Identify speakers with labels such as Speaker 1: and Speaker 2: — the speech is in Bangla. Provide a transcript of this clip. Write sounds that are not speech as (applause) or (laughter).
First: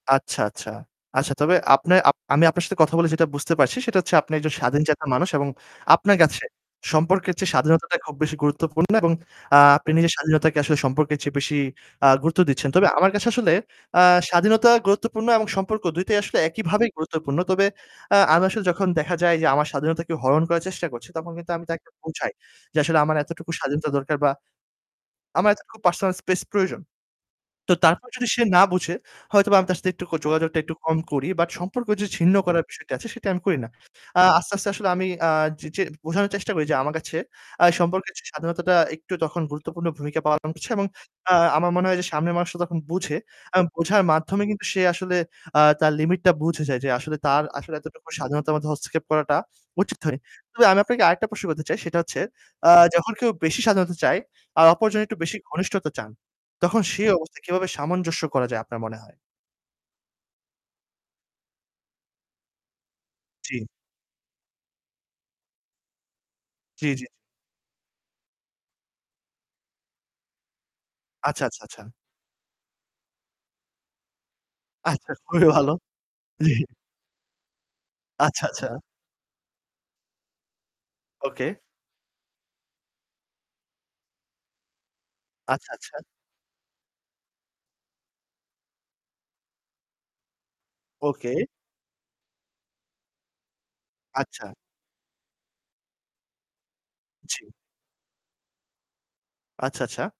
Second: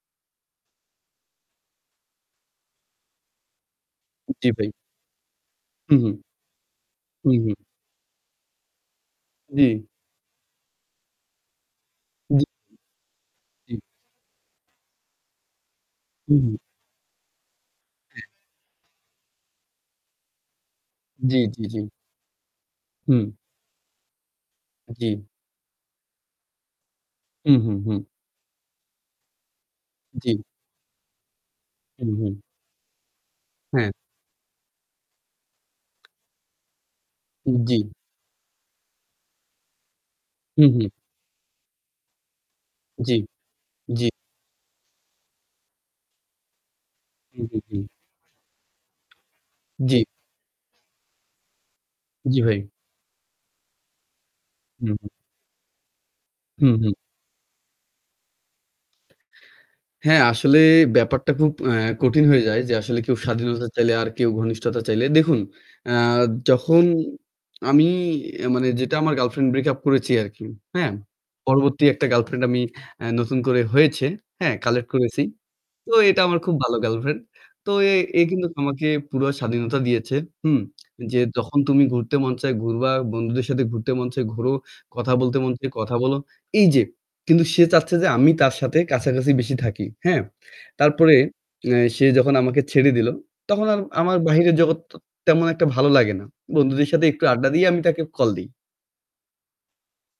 Speaker 1: আচ্ছা, আচ্ছা। আচ্ছা তবে আপনা আপ আমি আপনার সাথে কথা বলে যেটা বুঝতে পারছি, সেটা হচ্ছে আপনি
Speaker 2: জি,
Speaker 1: একজন
Speaker 2: ভাই।
Speaker 1: স্বাধীনচেতা মানুষ এবং
Speaker 2: হুম, হু।
Speaker 1: আপনার কাছে সম্পর্কের
Speaker 2: উম
Speaker 1: চেয়ে
Speaker 2: হুম।
Speaker 1: স্বাধীনতাটা খুব বেশি গুরুত্বপূর্ণ। এবং আ
Speaker 2: জি।
Speaker 1: আপনি নিজের স্বাধীনতাকে আসলে সম্পর্কের চেয়ে বেশি আ গুরুত্ব
Speaker 2: জি।
Speaker 1: দিচ্ছেন। তবে আমার কাছে আসলে
Speaker 2: জি।
Speaker 1: আ স্বাধীনতা গুরুত্বপূর্ণ এবং সম্পর্ক, ২টাই আসলে
Speaker 2: হুম। হু।
Speaker 1: একইভাবেই গুরুত্বপূর্ণ। তবে আ
Speaker 2: হ্যাঁ।
Speaker 1: আমি আসলে যখন দেখা যায় যে আমার স্বাধীনতাকে হরণ করার চেষ্টা করছে, তখন
Speaker 2: জি,
Speaker 1: কিন্তু
Speaker 2: জি,
Speaker 1: আমি
Speaker 2: জি।
Speaker 1: তাকে বোঝাই যে আসলে আমার
Speaker 2: হুম।
Speaker 1: এতটুকু স্বাধীনতা দরকার বা
Speaker 2: জি।
Speaker 1: আমার এতটুকু পার্সোনাল স্পেস প্রয়োজন।
Speaker 2: উ হু,
Speaker 1: তো
Speaker 2: হুম।
Speaker 1: তারপর যদি সে না বুঝে, হয়তোবা আমি তার সাথে একটুকু
Speaker 2: জি।
Speaker 1: যোগাযোগটা একটু কম করি। বাট সম্পর্ক
Speaker 2: হুম, হুম।
Speaker 1: ছিন্ন করার বিষয়টা আছে, সেটা আমি করি না।
Speaker 2: হ্যাঁ।
Speaker 1: আ আস্তে, আস্তে আসলে আমি আ যে যে বোঝানোর চেষ্টা করি যে আমার কাছে
Speaker 2: উ
Speaker 1: আ
Speaker 2: জি।
Speaker 1: সম্পর্কের চেয়ে স্বাধীনতাটা একটু তখন গুরুত্বপূর্ণ ভূমিকা পালন
Speaker 2: হুম,
Speaker 1: করছে এবং
Speaker 2: হুম।
Speaker 1: আ আমার মনে হয় যে সামনের মানুষটা তখন
Speaker 2: জি,
Speaker 1: বুঝে। এবং বোঝার
Speaker 2: জি।
Speaker 1: মাধ্যমে কিন্তু সে আসলে আ তার লিমিটটা বুঝে যায় যে আসলে
Speaker 2: হু,
Speaker 1: তার
Speaker 2: হু,
Speaker 1: আসলে
Speaker 2: হু।
Speaker 1: এতটুকু স্বাধীনতার মধ্যে হস্তক্ষেপ করাটা উচিত
Speaker 2: জি।
Speaker 1: হয়নি। তবে আমি আপনাকে আরেকটা প্রশ্ন করতে চাই, সেটা হচ্ছে
Speaker 2: জি, ভাই।
Speaker 1: আ যখন কেউ বেশি স্বাধীনতা চায় আর
Speaker 2: হু,
Speaker 1: অপরজন
Speaker 2: হু।
Speaker 1: একটু বেশি ঘনিষ্ঠতা চান,
Speaker 2: হুম,
Speaker 1: তখন
Speaker 2: হু।
Speaker 1: সে অবস্থায় কীভাবে সামঞ্জস্য করা যায় আপনার মনে হয়?
Speaker 2: হ্যাঁ, আসলে ব্যাপারটা খুব অ্যা কঠিন হয়ে যায় যে আসলে কেউ
Speaker 1: জি।
Speaker 2: স্বাধীনতা চাইলে আর কেউ ঘনিষ্ঠতা চাইলে। দেখুন, অ্যা যখন
Speaker 1: জি, জি।
Speaker 2: আমি অ্যা মানে যেটা আমার গার্লফ্রেন্ড ব্রেক আপ করেছি আরকি। হ্যাঁ?
Speaker 1: আচ্ছা, আচ্ছা, আচ্ছা।
Speaker 2: পরবর্তী একটা গার্লফ্রেন্ড আমি অ্যা নতুন করে হয়েছে। হ্যাঁ? কালেক্ট
Speaker 1: আচ্ছা
Speaker 2: করেছি।
Speaker 1: খুবই ভালো।
Speaker 2: তো এটা আমার খুব
Speaker 1: (chuckles)
Speaker 2: ভালো গার্লফ্রেন্ড। তো এ এ
Speaker 1: আচ্ছা,
Speaker 2: কিন্তু
Speaker 1: আচ্ছা।
Speaker 2: আমাকে পুরা স্বাধীনতা দিয়েছে। হুম? (smacks lips) যে
Speaker 1: ওকে।
Speaker 2: যখন তুমি ঘুরতে মন চায় ঘুরবা। বন্ধুদের সাথে ঘুরতে মন চায়, ঘুরো। কথা বলতে মন চায়,
Speaker 1: আচ্ছা,
Speaker 2: কথা
Speaker 1: আচ্ছা।
Speaker 2: বলো। এই যে কিন্তু সে চাচ্ছে যে আমি তার সাথে কাছাকাছি বেশি থাকি। হ্যাঁ? তারপরে
Speaker 1: ওকে।
Speaker 2: অ্যা সে যখন আমাকে ছেড়ে দিল, তখন আর আমার
Speaker 1: আচ্ছা।
Speaker 2: বাহিরের জগৎ তেমন একটা ভালো লাগে না। বন্ধুদের সাথে একটু
Speaker 1: জি।
Speaker 2: আড্ডা দিয়েই আমি তাকে কল দেই।
Speaker 1: আচ্ছা, আচ্ছা।